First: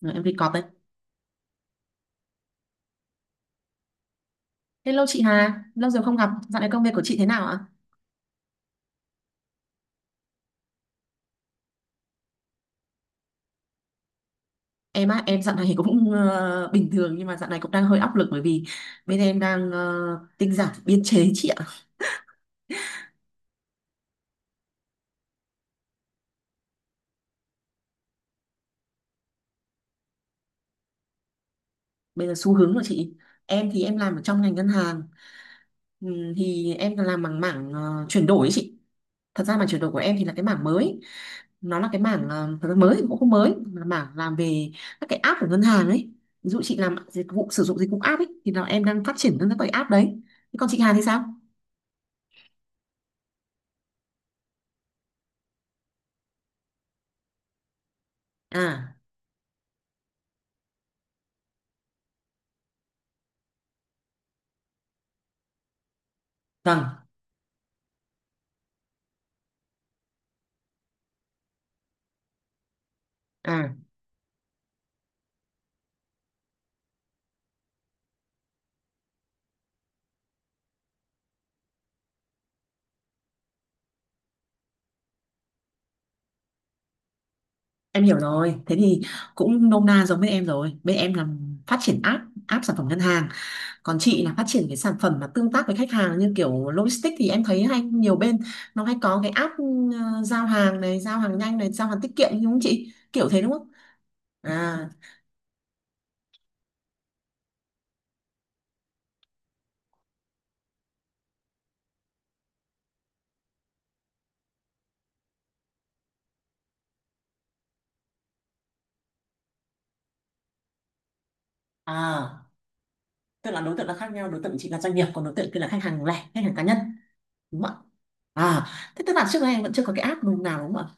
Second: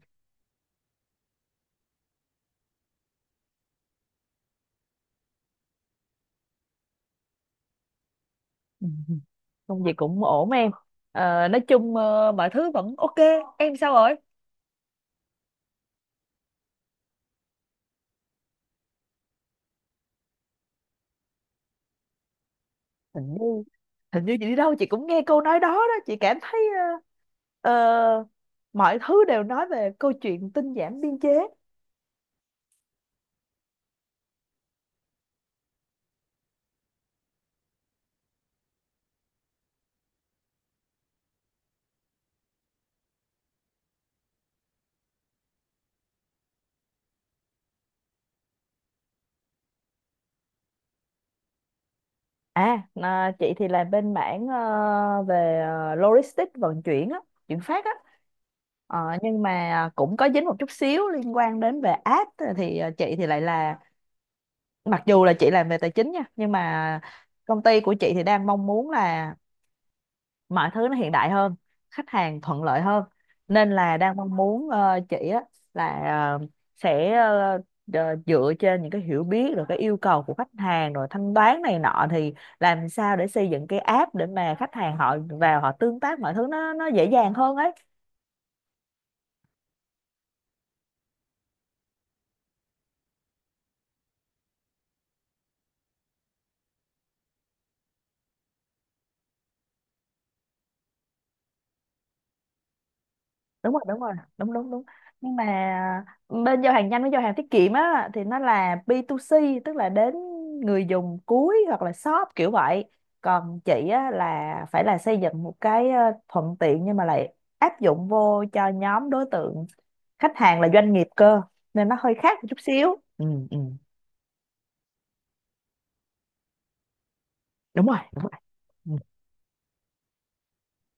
Rồi, em đi cọp đấy. Hello chị Hà, lâu rồi không gặp. Dạo này công việc của chị thế nào ạ? Ừ, ừ. Công việc cũng ổn em. Nói chung, mọi thứ vẫn ok. Em sao rồi? Em á, em dạo này cũng bình thường nhưng mà dạo này cũng đang hơi áp lực bởi vì bên em đang tinh giản biên chế chị ạ. hình như Hình như chị đi đâu chị cũng nghe câu nói đó đó, chị cảm thấy ờ, ờ, mọi thứ đều nói về câu chuyện tinh giảm biên chế. Bây giờ xu hướng của chị. Em thì em làm ở trong ngành ngân hàng. Thì em làm bằng mảng chuyển đổi ấy chị. Thật ra mảng chuyển đổi của em thì là cái mảng mới. Nó là cái mảng thật ra mới thì cũng không mới, là mảng làm về các cái app của ngân hàng ấy. Ví dụ chị làm dịch vụ sử dụng dịch vụ app ấy thì là em đang phát triển các cái app đấy. Thế còn chị Hà thì sao? Chị thì làm bên mảng, về logistics vận chuyển á, chuyển phát á. À, Ờ, nhưng mà cũng có dính một chút xíu liên quan đến về app thì, chị thì lại là mặc dù là chị làm về tài chính nha nhưng vâng. mà công ty của chị thì đang mong muốn là mọi thứ nó hiện đại hơn, khách hàng thuận lợi hơn, nên À, là đang mong muốn chị á là ờ, sẽ dựa trên những cái hiểu biết rồi cái yêu cầu của khách hàng rồi thanh toán này nọ thì làm sao để xây dựng cái app để mà khách hàng họ vào họ tương tác mọi thứ nó dễ dàng hơn ấy. em hiểu rồi. Thế thì cũng nôm na giống bên em rồi. Bên em là phát triển app, app sản phẩm ngân hàng. Còn chị là phát triển cái sản phẩm mà tương tác với khách hàng như kiểu logistics thì em thấy hay nhiều bên nó hay có cái app, giao hàng này, giao hàng nhanh này, giao hàng tiết kiệm đúng không chị? Kiểu thế đúng không? Đúng rồi, đúng rồi, đúng đúng đúng. À, Nhưng mà bên giao hàng nhanh với giao hàng tiết kiệm á thì nó là B2C, tức là đến người dùng cuối hoặc là shop kiểu vậy. Còn chị á là phải là xây dựng một cái, thuận tiện nhưng mà lại áp dụng vô cho nhóm đối tượng khách hàng là doanh nghiệp cơ, nên nó hơi khác à, một chút xíu. Ừ, tức ừ. là đối tượng là khác nhau, đối tượng chị là doanh nghiệp, còn đối tượng kia là khách hàng lẻ, khách hàng cá nhân, đúng không ạ? Đúng rồi, đúng rồi. À, Ừ. thế tức là trước đây em vẫn chưa có cái app nào đúng không ạ?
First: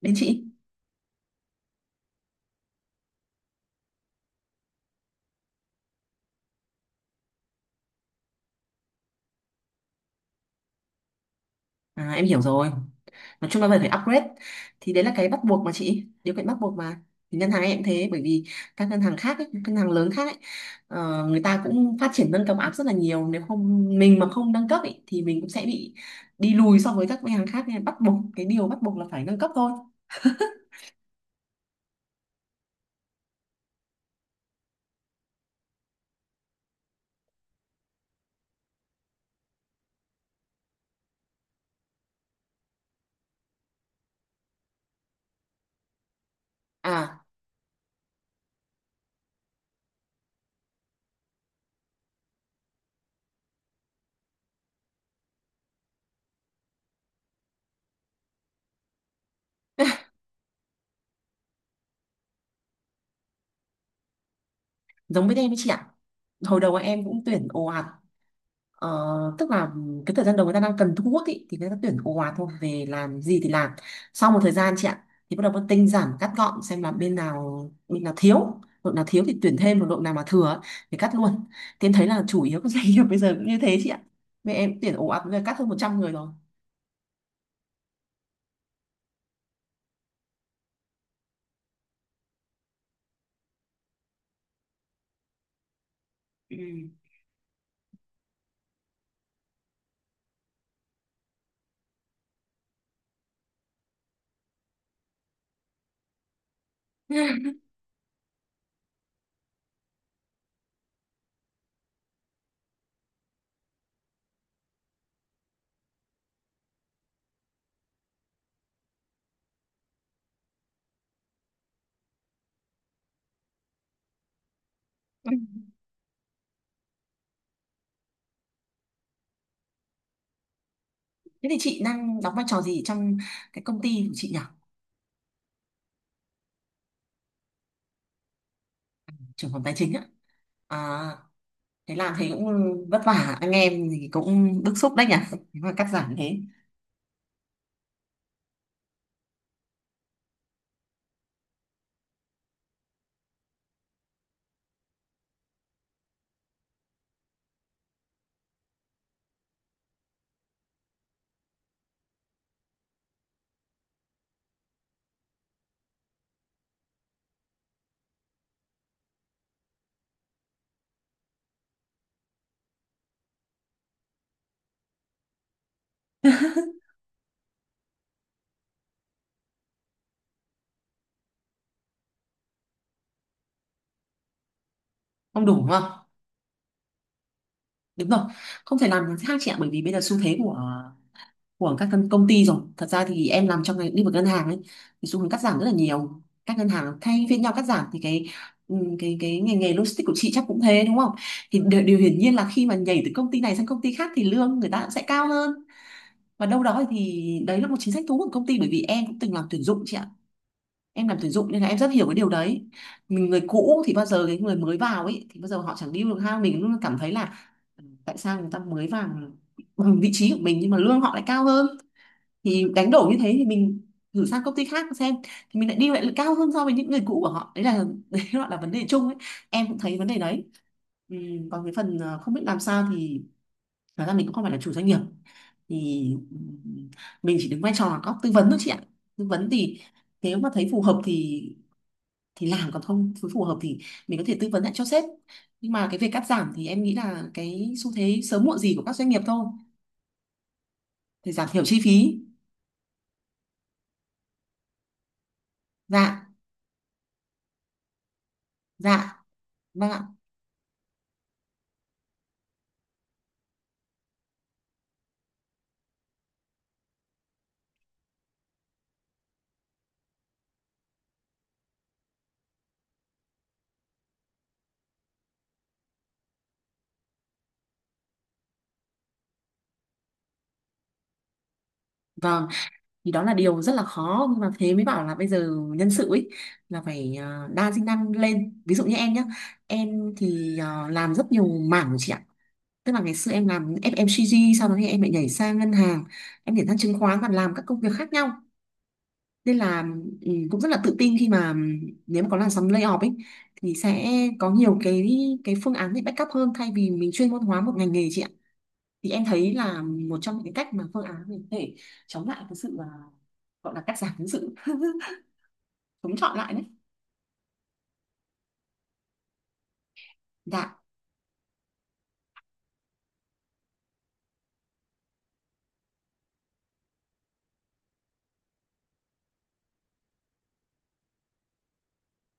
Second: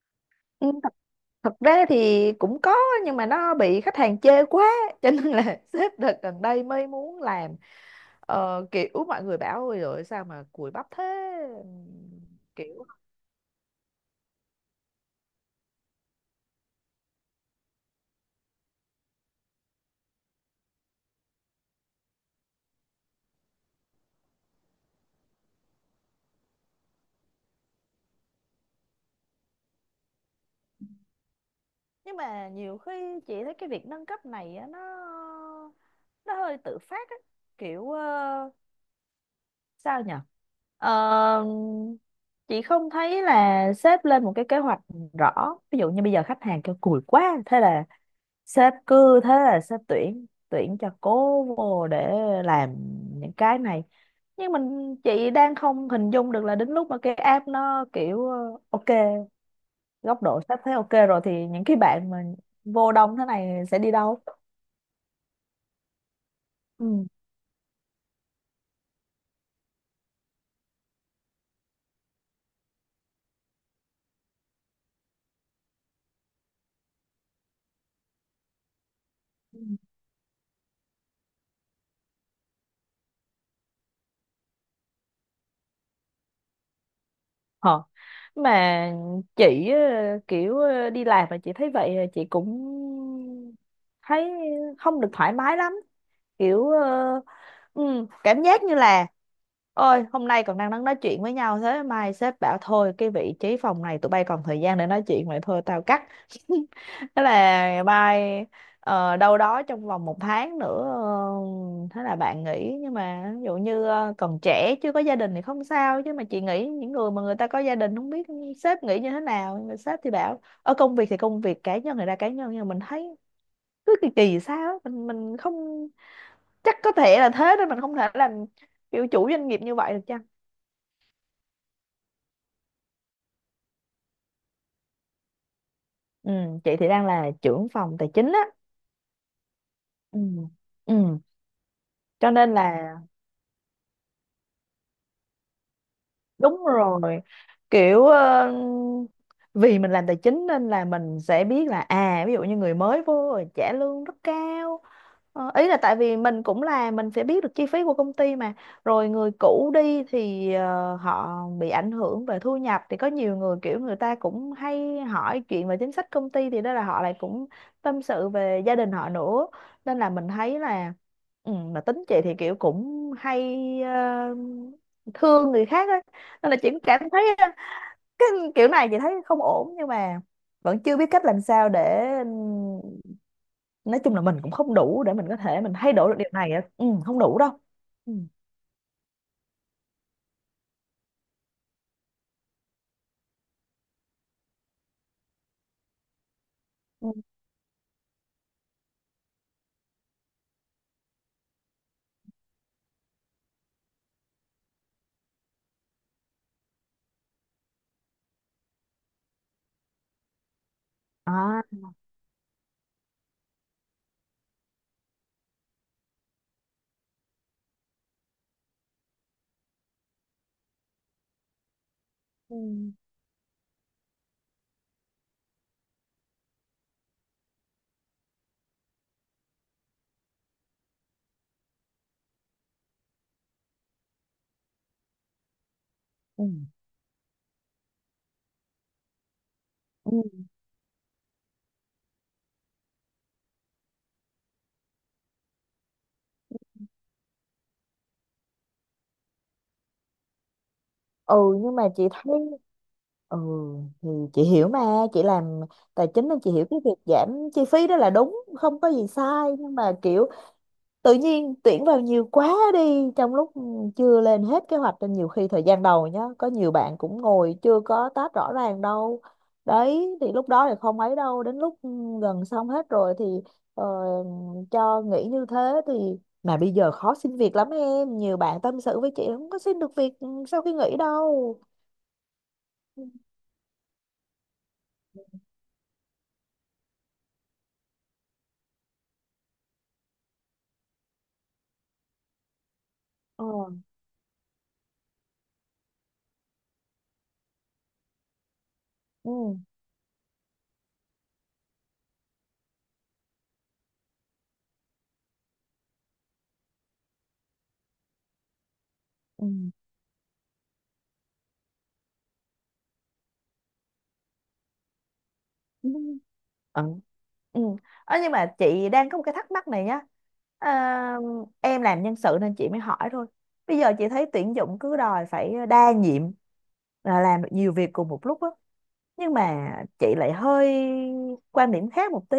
Đến chị. Ừ, thật ra thì cũng có nhưng mà nó bị khách hàng chê quá cho nên là sếp đợt gần đây mới muốn làm. Ờ, kiểu mọi người bảo ôi rồi sao mà cùi bắp thế. Ừm, À, em hiểu rồi. Kiểu Nói chung là phải phải upgrade, thì đấy là cái bắt buộc mà chị, điều kiện bắt buộc mà. Thì ngân hàng em cũng thế bởi vì các ngân hàng khác ấy, các ngân hàng lớn khác ấy, người ta cũng phát triển nâng cấp app rất là nhiều, nếu không mình mà không nâng cấp ấy, thì mình cũng sẽ bị đi lùi so với các ngân hàng khác, nên bắt buộc cái điều bắt buộc là phải nâng cấp thôi. nhưng mà nhiều khi chị thấy cái việc nâng cấp này á, nó hơi tự phát á, kiểu sao nhỉ. Ờ, chị không thấy là sếp lên một cái kế hoạch rõ, ví dụ như bây giờ khách hàng kêu cùi À, quá thế là sếp cứ thế là sếp tuyển tuyển cho cố vô để làm những cái này. Nhưng mình chị đang không hình dung được là đến lúc mà cái app nó kiểu ok, góc độ sếp thấy ok rồi thì những cái bạn mà vô đông thế này sẽ đi đâu. giống với em ấy chị ạ, hồi đầu em Ừ. cũng tuyển ồ ạt. Ờ, tức là cái thời gian đầu người ta đang cần thu hút ý, thì người ta tuyển ồ ạt thôi, về làm gì thì làm. Sau một thời gian chị ạ, thì bắt đầu phân tinh giảm cắt gọn xem là bên nào thiếu, đội nào thiếu thì tuyển Ừ. thêm, còn đội nào mà thừa ấy, thì cắt luôn. Thì em thấy là chủ yếu các doanh nghiệp bây giờ cũng như thế chị ạ, mẹ em tuyển ồ ạt bây giờ cắt hơn 100 người rồi. Ờ. Mà chị kiểu đi làm mà chị thấy vậy, chị cũng thấy không được thoải mái lắm, Ừ. kiểu cảm giác như là ôi hôm nay còn đang đang nói chuyện với nhau thế mai sếp bảo thôi cái vị trí phòng này tụi bay còn thời gian để nói chuyện vậy thôi tao cắt. Thế Ừ. là mai đâu đó trong vòng 1 tháng nữa thế là bạn nghỉ. Nhưng mà ví dụ như còn trẻ chưa có gia đình thì không sao, chứ mà chị nghĩ những người mà người ta có gia đình không biết sếp nghĩ như thế nào, nhưng mà sếp thì bảo ở công việc thì công việc, cá nhân thì ra cá nhân. Nhưng mà mình thấy cứ kỳ kỳ sao á, mình không, chắc có thể là thế nên mình không thể làm kiểu chủ doanh nghiệp như vậy được chăng. thế thì chị đang đóng vai trò gì trong cái công ty của chị nhỉ? Ừ, chị thì đang là trưởng phòng tài chính á. Trưởng phòng tài chính á? Ừ, À, ừ, thế làm thì cho nên cũng là vất vả anh em thì cũng bức xúc đấy nhỉ. Thế mà cắt giảm thế, đúng rồi, kiểu vì mình làm tài chính nên là mình sẽ biết là, à ví dụ như người mới vô rồi trả lương rất cao. Ờ, ý là tại vì mình cũng là mình sẽ biết được chi phí của công ty mà. Rồi người cũ đi thì họ bị ảnh hưởng về thu nhập thì có nhiều người kiểu người ta cũng hay hỏi chuyện về chính sách công ty thì đó là họ lại cũng tâm sự về gia đình họ nữa, nên là mình thấy là, ừ, mà tính chị thì kiểu cũng hay ờ, thương người khác ấy. Nên là chị cũng cảm thấy cái kiểu này chị thấy không ổn nhưng mà vẫn chưa biết cách làm sao để, nói chung là mình cũng không đủ để mình có không đủ thể đúng mình không? thay đổi được điều này á. Ừ, không đủ đâu. Đúng Ừ. rồi, không thể làm khác chị ạ bởi vì bây giờ xu thế của các công công ty rồi. Thật ra thì em làm trong ngành lĩnh vực ngân hàng ấy, thì xu hướng cắt giảm rất là nhiều, các ngân hàng Ừ. thay phiên nhau cắt giảm thì cái ngành nghề logistics của chị chắc cũng thế đúng không? Thì điều hiển nhiên là khi mà nhảy từ công ty này sang công ty khác thì lương người ta cũng sẽ cao hơn, và đâu đó thì đấy là một chính sách thu hút của công ty, bởi vì em cũng từng làm tuyển dụng chị ạ, em làm tuyển dụng nên À, là em rất hiểu cái điều đấy. Mình người cũ thì bao giờ cái người mới vào ấy thì bao giờ họ chẳng điêu được, ha mình luôn cảm thấy là ừ, tại sao người ta mới vào bằng vị trí của mình nhưng mà lương họ lại cao hơn. ừ. Thì đánh đổi như thế thì mình thử sang công ty khác xem, thì mình lại đi lại là cao hơn so với những người cũ của họ, đấy là đấy gọi là vấn đề chung ấy. Em cũng thấy vấn đề đấy. Ừ, còn cái phần không biết làm sao thì thật ra mình cũng không phải là chủ doanh nghiệp thì ừ, Ừ. mình chỉ đứng vai trò là có tư vấn thôi chị ạ. Tư vấn thì Ừ. nếu mà thấy phù hợp thì làm, còn không phù phù hợp thì mình có thể tư vấn lại cho sếp. Nhưng mà cái việc cắt giảm thì em nghĩ là cái xu thế sớm muộn gì của các doanh nghiệp thôi, để Ừ giảm thiểu nhưng chi mà chị phí. thấy, ừ thì chị hiểu mà, chị làm tài chính Dạ, nên chị hiểu cái việc giảm chi phí đó là đúng không có gì dạ, sai. Nhưng vâng mà ạ. kiểu tự nhiên tuyển vào nhiều quá đi, trong lúc chưa lên hết kế hoạch nên nhiều khi thời gian đầu nhá có nhiều bạn cũng ngồi chưa có tách rõ ràng đâu. Đấy thì lúc đó thì không ấy đâu, đến lúc, ừ, gần xong hết rồi thì ờ, cho nghỉ như thế. Thì mà bây giờ khó xin việc lắm em, nhiều bạn tâm sự với chị không có xin được việc, ừ, sau khi nghỉ đâu. Vâng, thì đó là điều rất là khó, nhưng mà thế mới bảo là bây giờ nhân sự ấy là phải đa sinh năng lên, ví dụ như em nhé. Em thì làm rất nhiều mảng chị ạ, tức là ngày xưa ờ em làm FMCG, sau đó thì em lại nhảy sang ngân hàng, em nhảy sang chứng khoán và làm các công việc khác nhau. ừ, Nên là ừ, cũng rất là tự tin khi mà ừ, nếu mà có làn sóng layoff ấy thì sẽ có nhiều cái phương án để backup hơn, thay vì mình chuyên môn hóa một ngành nghề chị ạ. Thì em thấy là một trong những cái cách mà phương án mình có thể chống lại cái sự à, gọi là cắt giảm, cái sự ừ. chống chọi lại đấy. Ờ. Ừ. Ờ, nhưng mà chị đang có một cái thắc mắc này nhá, Dạ à, em làm nhân sự nên chị mới hỏi thôi. Bây giờ chị thấy tuyển dụng cứ đòi phải đa nhiệm, là làm được nhiều việc cùng một lúc á. Nhưng mà chị lại hơi quan điểm khác một tí,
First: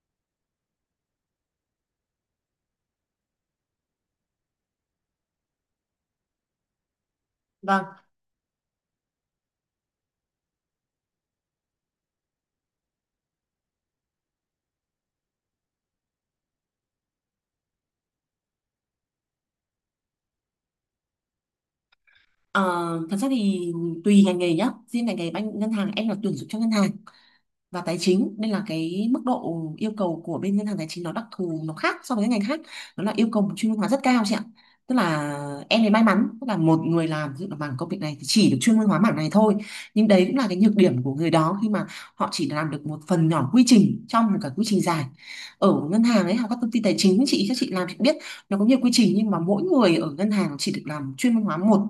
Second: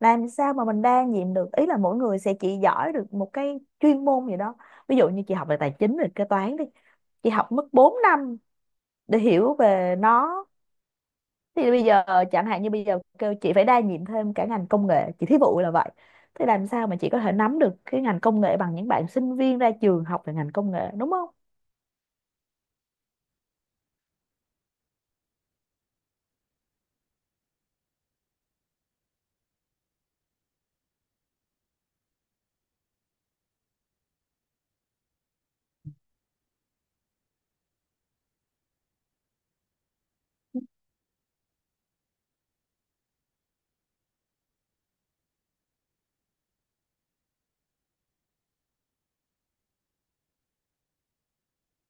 làm sao mà mình đa nhiệm được, ý là mỗi người sẽ chỉ giỏi được một cái chuyên môn gì đó. Ví dụ như chị học về tài chính về kế toán đi, chị học mất vâng. 4 năm để hiểu về nó. Thì bây giờ chẳng hạn như bây giờ kêu chị phải đa nhiệm thêm cả ngành công nghệ, chị thí dụ là vậy, thế làm sao mà chị có thể nắm được cái ngành công nghệ bằng những bạn sinh viên ra trường học về ngành công nghệ đúng không? Ờ, thật ra thì tùy ngành nghề nhá, riêng ngành nghề banh ngân hàng em là tuyển dụng cho ngân hàng và tài chính nên là cái mức độ yêu cầu của bên ngân hàng tài chính nó đặc thù, nó khác so với các ngành khác, đó là yêu cầu một chuyên môn hóa rất cao chị ạ. Tức là em ấy may mắn, tức là một người làm ví dụ là mảng công việc này thì chỉ được chuyên môn hóa mảng này thôi. Nhưng đấy cũng là cái nhược điểm của người đó khi mà họ chỉ làm được một phần nhỏ quy trình trong một cái quy trình dài. Ở ngân hàng ấy hoặc các công ty tài chính chị, các chị làm chị biết, nó có nhiều quy trình nhưng mà mỗi người ở ngân hàng chỉ được làm chuyên môn hóa một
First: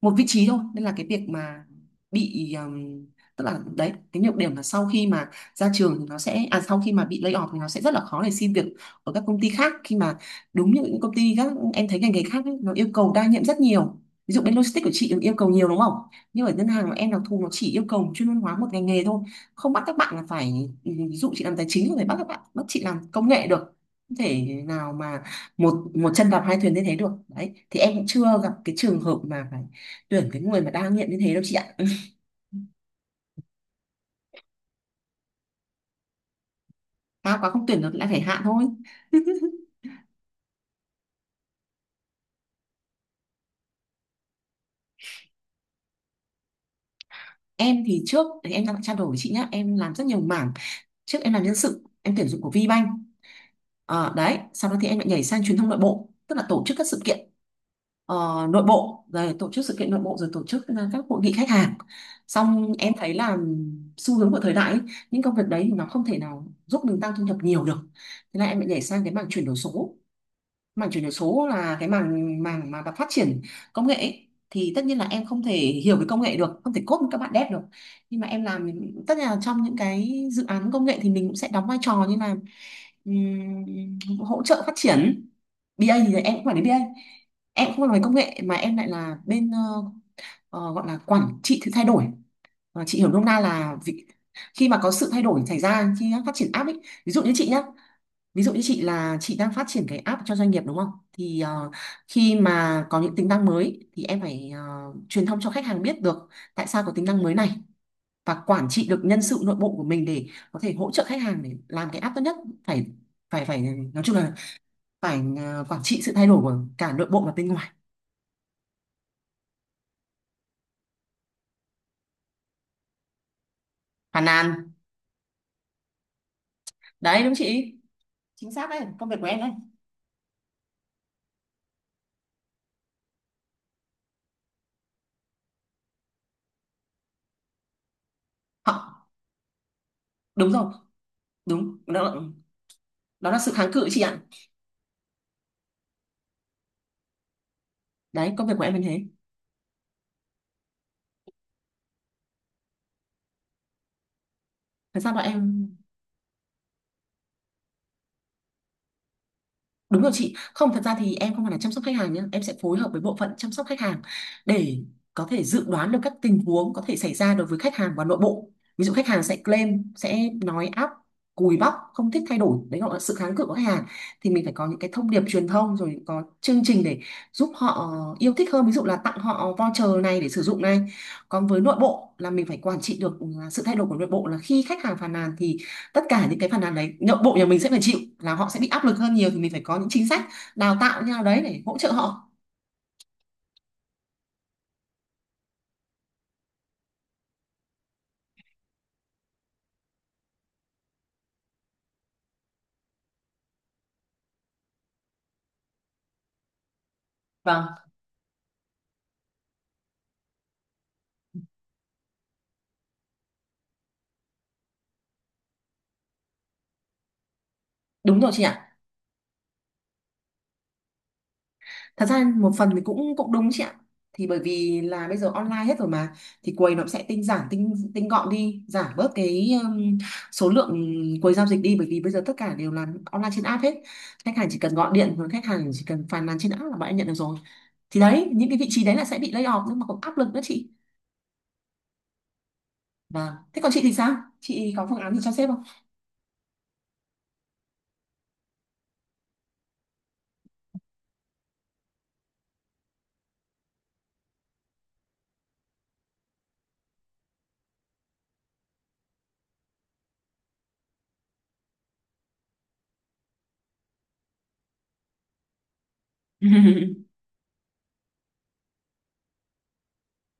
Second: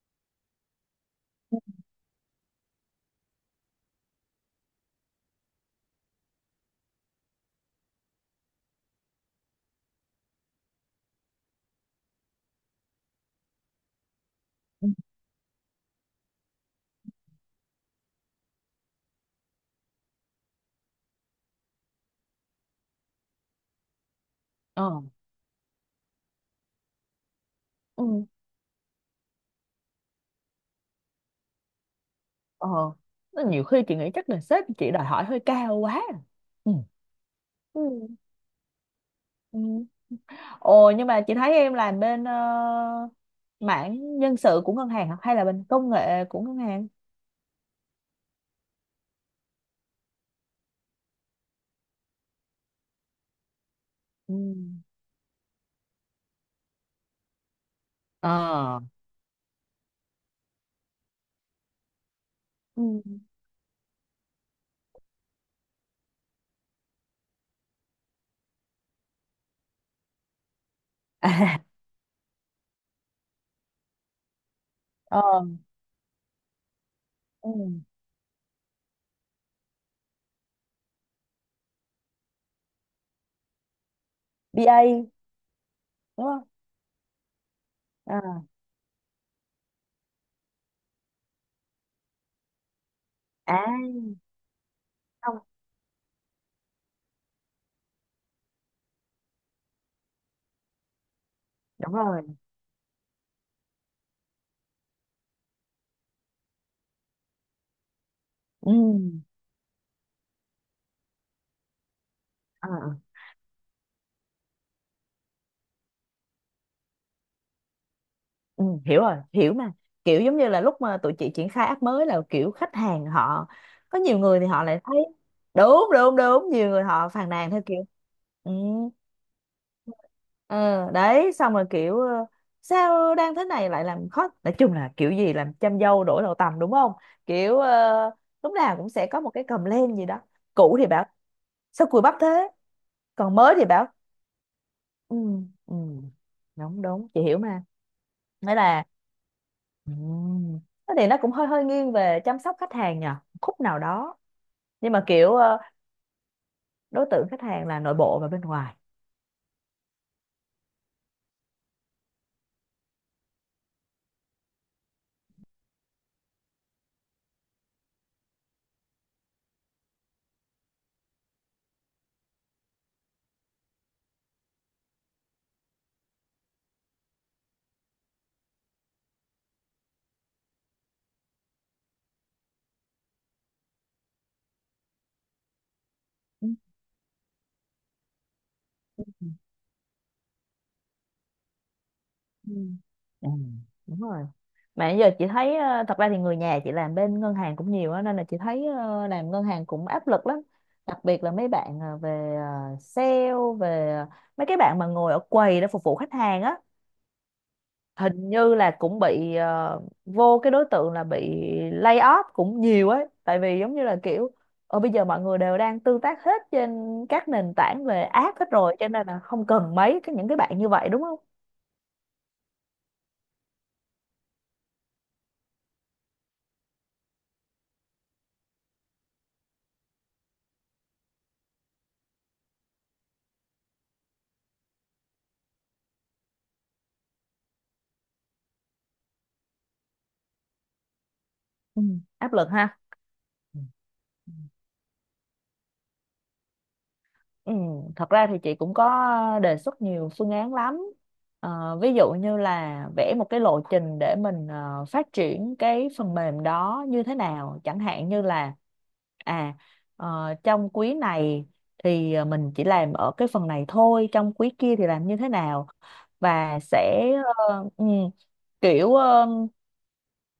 một vị trí thôi. Nên là cái việc mà bị tức là đấy cái nhược điểm là sau khi mà ra trường thì nó sẽ à sau khi mà bị lay off thì nó sẽ rất là khó để xin việc ở các công ty khác, khi mà đúng như những công ty các em thấy ngành nghề khác ấy, nó yêu cầu đa nhiệm rất nhiều. Ví dụ bên logistics Ừ. của chị yêu cầu nhiều đúng không? Nhưng ở ngân hàng của em đặc thù nó chỉ yêu cầu chuyên môn hóa một ngành nghề thôi, không bắt các bạn là phải, ví dụ chị làm tài chính không thể bắt các bạn bắt chị làm công nghệ được, không thể nào ờ mà một một chân đạp hai thuyền như thế được. Đấy thì em cũng chưa ừ. gặp cái trường hợp mà phải tuyển cái người mà đa nghiện như thế đâu chị ạ. ờ Nó nhiều khi chị nghĩ chắc là sếp chị đòi hỏi hơi cao quá. Ừ. Cao quá không tuyển Ừ. được lại phải hạ thôi. Ừ. Ồ nhưng mà chị thấy em làm bên, mảng nhân sự của ngân hàng hả? Hay là bên công nghệ của ngân hàng? em thì trước thì em đang trao đổi với chị nhá, em làm rất nhiều mảng, trước em làm nhân sự em tuyển dụng của VBank. Ờ, Ừ. đấy sau đó thì em lại nhảy sang truyền thông nội bộ, tức là tổ chức các sự kiện ờ, nội ờ bộ, rồi tổ chức sự kiện nội bộ, rồi tổ chức các hội nghị khách hàng. Xong Ừ. em thấy là xu hướng của thời đại ấy, những công việc đấy thì nó không thể nào giúp mình tăng thu nhập nhiều được. Thế là em lại nhảy sang cái mảng chuyển đổi số. Mảng chuyển đổi số À. là cái mảng mảng mà phát triển công nghệ ấy. Thì tất nhiên là ờ em không thể hiểu về công nghệ được, không thể code với các bạn ừ. dev được, nhưng mà em làm, tất nhiên là trong những cái dự án công nghệ thì mình cũng sẽ đóng vai trò như là hỗ trợ phát BA triển. BA, thì em đúng cũng phải đến BA, em cũng không làm về công nghệ không? mà em lại là bên gọi là quản trị sự thay đổi. Ờ, chị hiểu nôm na À là vị, khi mà có sự thay không, đổi xảy ra khi phát triển app ấy, ví dụ như chị nhá. Ví dụ như chị là chị đang phát triển cái app cho doanh nghiệp đúng không? Thì đúng rồi. khi mà có những tính năng mới thì em phải truyền thông cho khách hàng biết được tại sao có tính năng mới này, và quản Ừ. trị được nhân sự nội bộ của mình để có thể hỗ trợ khách hàng để làm cái app tốt nhất. ờ Phải ờ. phải phải nói chung là phải quản trị sự thay đổi của cả nội bộ và bên ngoài. Ừ, hiểu rồi, hiểu mà. Kiểu giống như là lúc mà tụi chị triển khai app mới là kiểu khách hàng họ, có nhiều Phàn người thì nàn. họ lại thấy. Đúng đúng đúng, nhiều người họ Đấy phàn đúng nàn theo chị. kiểu. Chính Ừ. xác đấy, công việc của em đấy. ờ, Đấy xong rồi kiểu sao đang thế này lại làm khó, nói chung là kiểu gì làm chăm dâu đổi đầu tằm đúng không, kiểu lúc Họ nào cũng sẽ có một cái cầm lên gì đó. đúng rồi, Cũ thì bảo đúng. sao cùi Đó, bắp thế, đó còn là sự mới thì kháng bảo. cự chị ạ. Ừ, ừ, đúng đúng, chị hiểu mà. Đấy, công việc Nghĩa của em như là, thế. ừ, thế thì nó cũng hơi hơi nghiêng về chăm sóc khách hàng nhờ, khúc nào đó. Nhưng Thật mà ra bọn kiểu em. đối tượng khách hàng là nội bộ và bên ngoài. Đúng rồi chị, không, thật ra thì em không phải là chăm sóc khách hàng nhé, em sẽ phối hợp với bộ phận chăm sóc khách hàng để có thể dự đoán được các tình huống có thể xảy ra đối với khách hàng và nội bộ. Ví dụ khách hàng sẽ claim, sẽ nói áp, cùi bắp, không thích thay đổi, đấy gọi là sự kháng cự của khách hàng. Thì mình phải có những cái thông điệp truyền thông rồi có chương trình để giúp họ yêu thích hơn, ví dụ là tặng họ voucher này để sử dụng này. Còn với nội bộ là mình phải quản trị được sự thay đổi của nội bộ, là khi khách hàng phàn nàn thì tất cả những cái Ừ. phản ánh đấy nội bộ nhà mình sẽ phải chịu, là họ sẽ bị áp lực hơn nhiều, thì mình phải có những chính sách đào tạo như nào đấy để hỗ trợ họ. Ừ. Ừ, đúng rồi. Mà bây giờ chị thấy thật ra thì người nhà chị làm bên ngân hàng cũng nhiều á, nên là chị thấy làm ngân hàng cũng áp lực lắm, đặc biệt là mấy bạn về sale, về mấy cái bạn mà ngồi ở quầy để phục vụ khách hàng á. Vâng, Hình như là cũng bị vô cái đối tượng là bị lay off cũng nhiều ấy, tại vì giống như là kiểu ở bây giờ mọi người đều đang tương tác hết trên các nền tảng về đúng rồi app chị hết ạ, rồi, cho nên là không cần mấy cái những cái bạn như vậy đúng không? thật ra một phần thì cũng cũng đúng chị ạ, thì bởi vì là bây giờ online hết rồi mà, thì quầy nó cũng sẽ tinh giản, tinh tinh gọn đi, giảm bớt cái số lượng quầy giao dịch đi, bởi vì bây giờ tất cả đều làm online trên app hết, khách hàng chỉ cần gọi điện hoặc khách hàng chỉ cần phàn nàn trên app là bạn em nhận được rồi. Thì đấy, những cái vị trí đấy là sẽ bị lay off, nhưng mà cũng áp lực nữa chị. Ừ, áp lực ha. Vâng, Ừ. thế còn chị thì sao, chị có phương án gì cho sếp không? Ừ, thật ra thì chị cũng có đề xuất nhiều phương án lắm. Ờ, ví dụ như là vẽ một cái lộ trình để mình phát triển cái phần mềm đó như thế nào. Chẳng hạn như là, à, trong quý này thì mình chỉ làm ở cái phần này thôi, trong quý kia thì làm như thế nào. Và sẽ ừ, kiểu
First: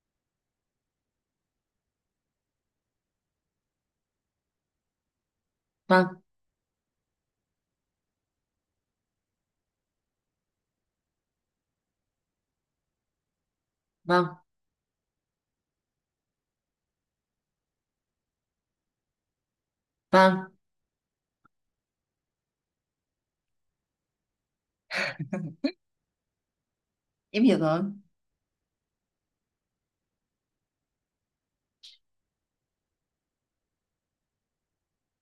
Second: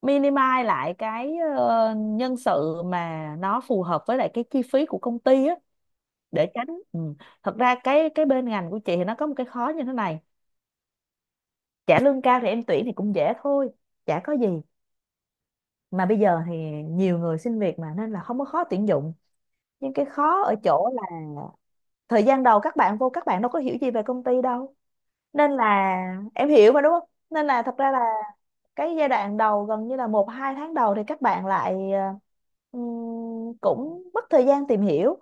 minimize lại cái nhân sự mà nó phù hợp với lại cái chi phí của công ty á, Vâng, để tránh. Ừ. Thật ra cái bên ngành của chị thì nó có một cái khó như thế này, trả lương cao thì em tuyển thì cũng dễ thôi, chả có vâng, gì. Mà bây giờ thì nhiều người xin việc mà nên là không có khó tuyển dụng, nhưng cái khó vâng, ở chỗ là thời gian đầu các bạn vô các bạn đâu có hiểu gì về công ty đâu, nên là em hiểu mà đúng không, em nên hiểu là thật rồi. ra là cái giai đoạn đầu gần như là 1-2 tháng đầu thì các bạn lại cũng mất thời gian tìm hiểu.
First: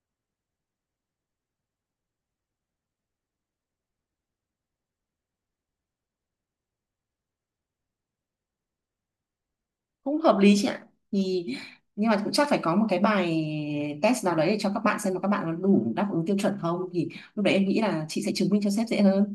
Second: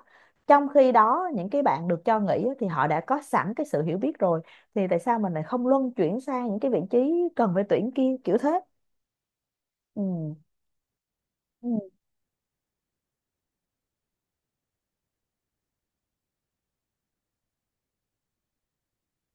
Trong khi đó những cái bạn được cho nghỉ á, thì họ đã có sẵn cái sự hiểu biết rồi, thì tại sao mình lại không luân chuyển sang những cái vị trí cần phải tuyển kia, kiểu thế. Cũng Ừ. hợp lý chị ạ. Thì Ừ. nhưng mà cũng chắc phải có một cái bài test nào đấy để cho các bạn xem là các bạn có đủ đáp ứng tiêu chuẩn không, thì lúc đấy em nghĩ là chị sẽ chứng minh cho sếp dễ hơn.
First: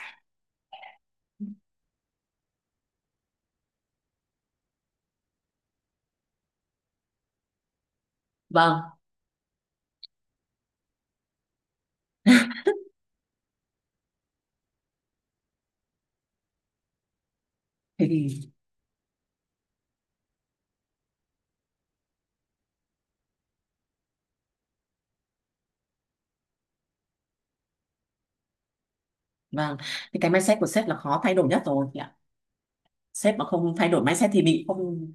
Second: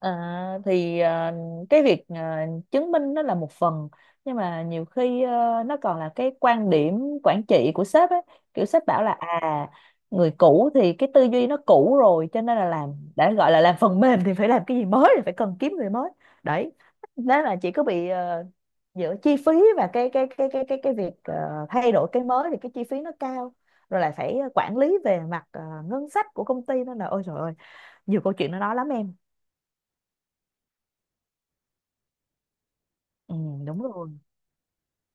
À, thì à, cái việc à, chứng minh nó là một phần nhưng mà nhiều khi nó còn là cái quan điểm quản trị của sếp ấy, kiểu Vâng, sếp bảo là à người cũ thì cái tư duy nó cũ rồi cho nên là làm, đã gọi là làm phần mềm thì phải làm cái gì mới thì phải cần kiếm người mới. Đấy, đó là chỉ có thế bị thì giữa chi phí và cái việc thay đổi cái mới thì cái chi phí nó cao, rồi lại phải quản lý về mặt ngân sách của công ty nên là ôi trời ơi, nhiều câu chuyện nó nói lắm em. vâng, thì cái mindset của sếp là khó thay đổi nhất rồi chị ạ. Ừ, Sếp mà không đúng thay đổi rồi. mindset thì bị không.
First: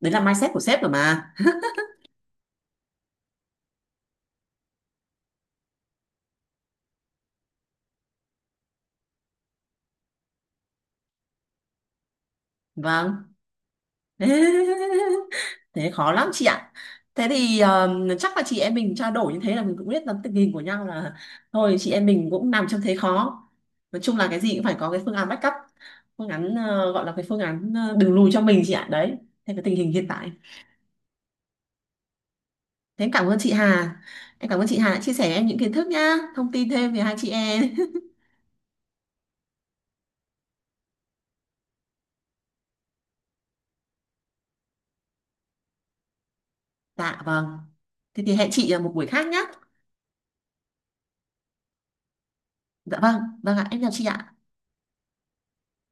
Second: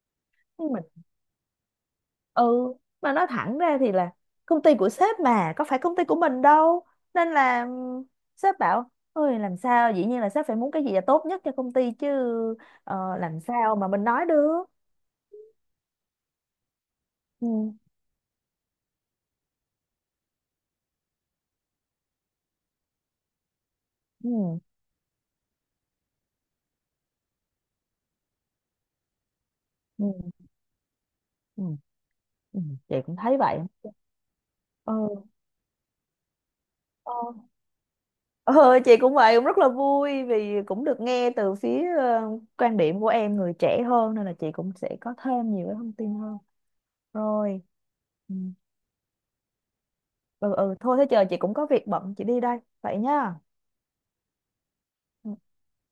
Đấy là mindset của Nhưng mà, sếp rồi mà. ừ, mà nói thẳng ra thì là công ty của sếp mà có phải công ty của mình đâu, nên là sếp bảo ôi làm sao dĩ nhiên là sếp phải muốn cái gì là tốt nhất cho công ty chứ, Vâng. làm sao mà mình nói được. Thế khó lắm chị ạ. Thế thì Ừ, chắc là chị em mình trao đổi như thế là mình cũng biết lắm tình hình của nhau, là thôi chị em mình cũng nằm trong thế khó. Nói chung là cái gì ừ, cũng phải có cái phương án backup, phương án gọi là cái phương án đường lùi cho mình chị ạ. Đấy, thế cái tình hình ừ, hiện tại. ừ, ừ. Chị Thế em cũng cảm thấy ơn chị vậy. Hà, em cảm ơn chị Hà đã chia Ừ, sẻ em những kiến thức nhá, thông tin thêm về hai chị ừ. em. Ừ, chị cũng vậy, cũng rất là vui vì cũng được nghe từ phía, quan điểm của em người trẻ hơn nên là chị cũng sẽ có thêm nhiều cái thông tin hơn. Dạ vâng, Rồi. thế thì Ừ, hẹn chị ở một buổi khác nhá. ừ, ừ thôi thế chờ chị cũng có việc bận chị đi đây vậy Dạ vâng, nhá. vâng ạ, em chào chị ạ. Ừ.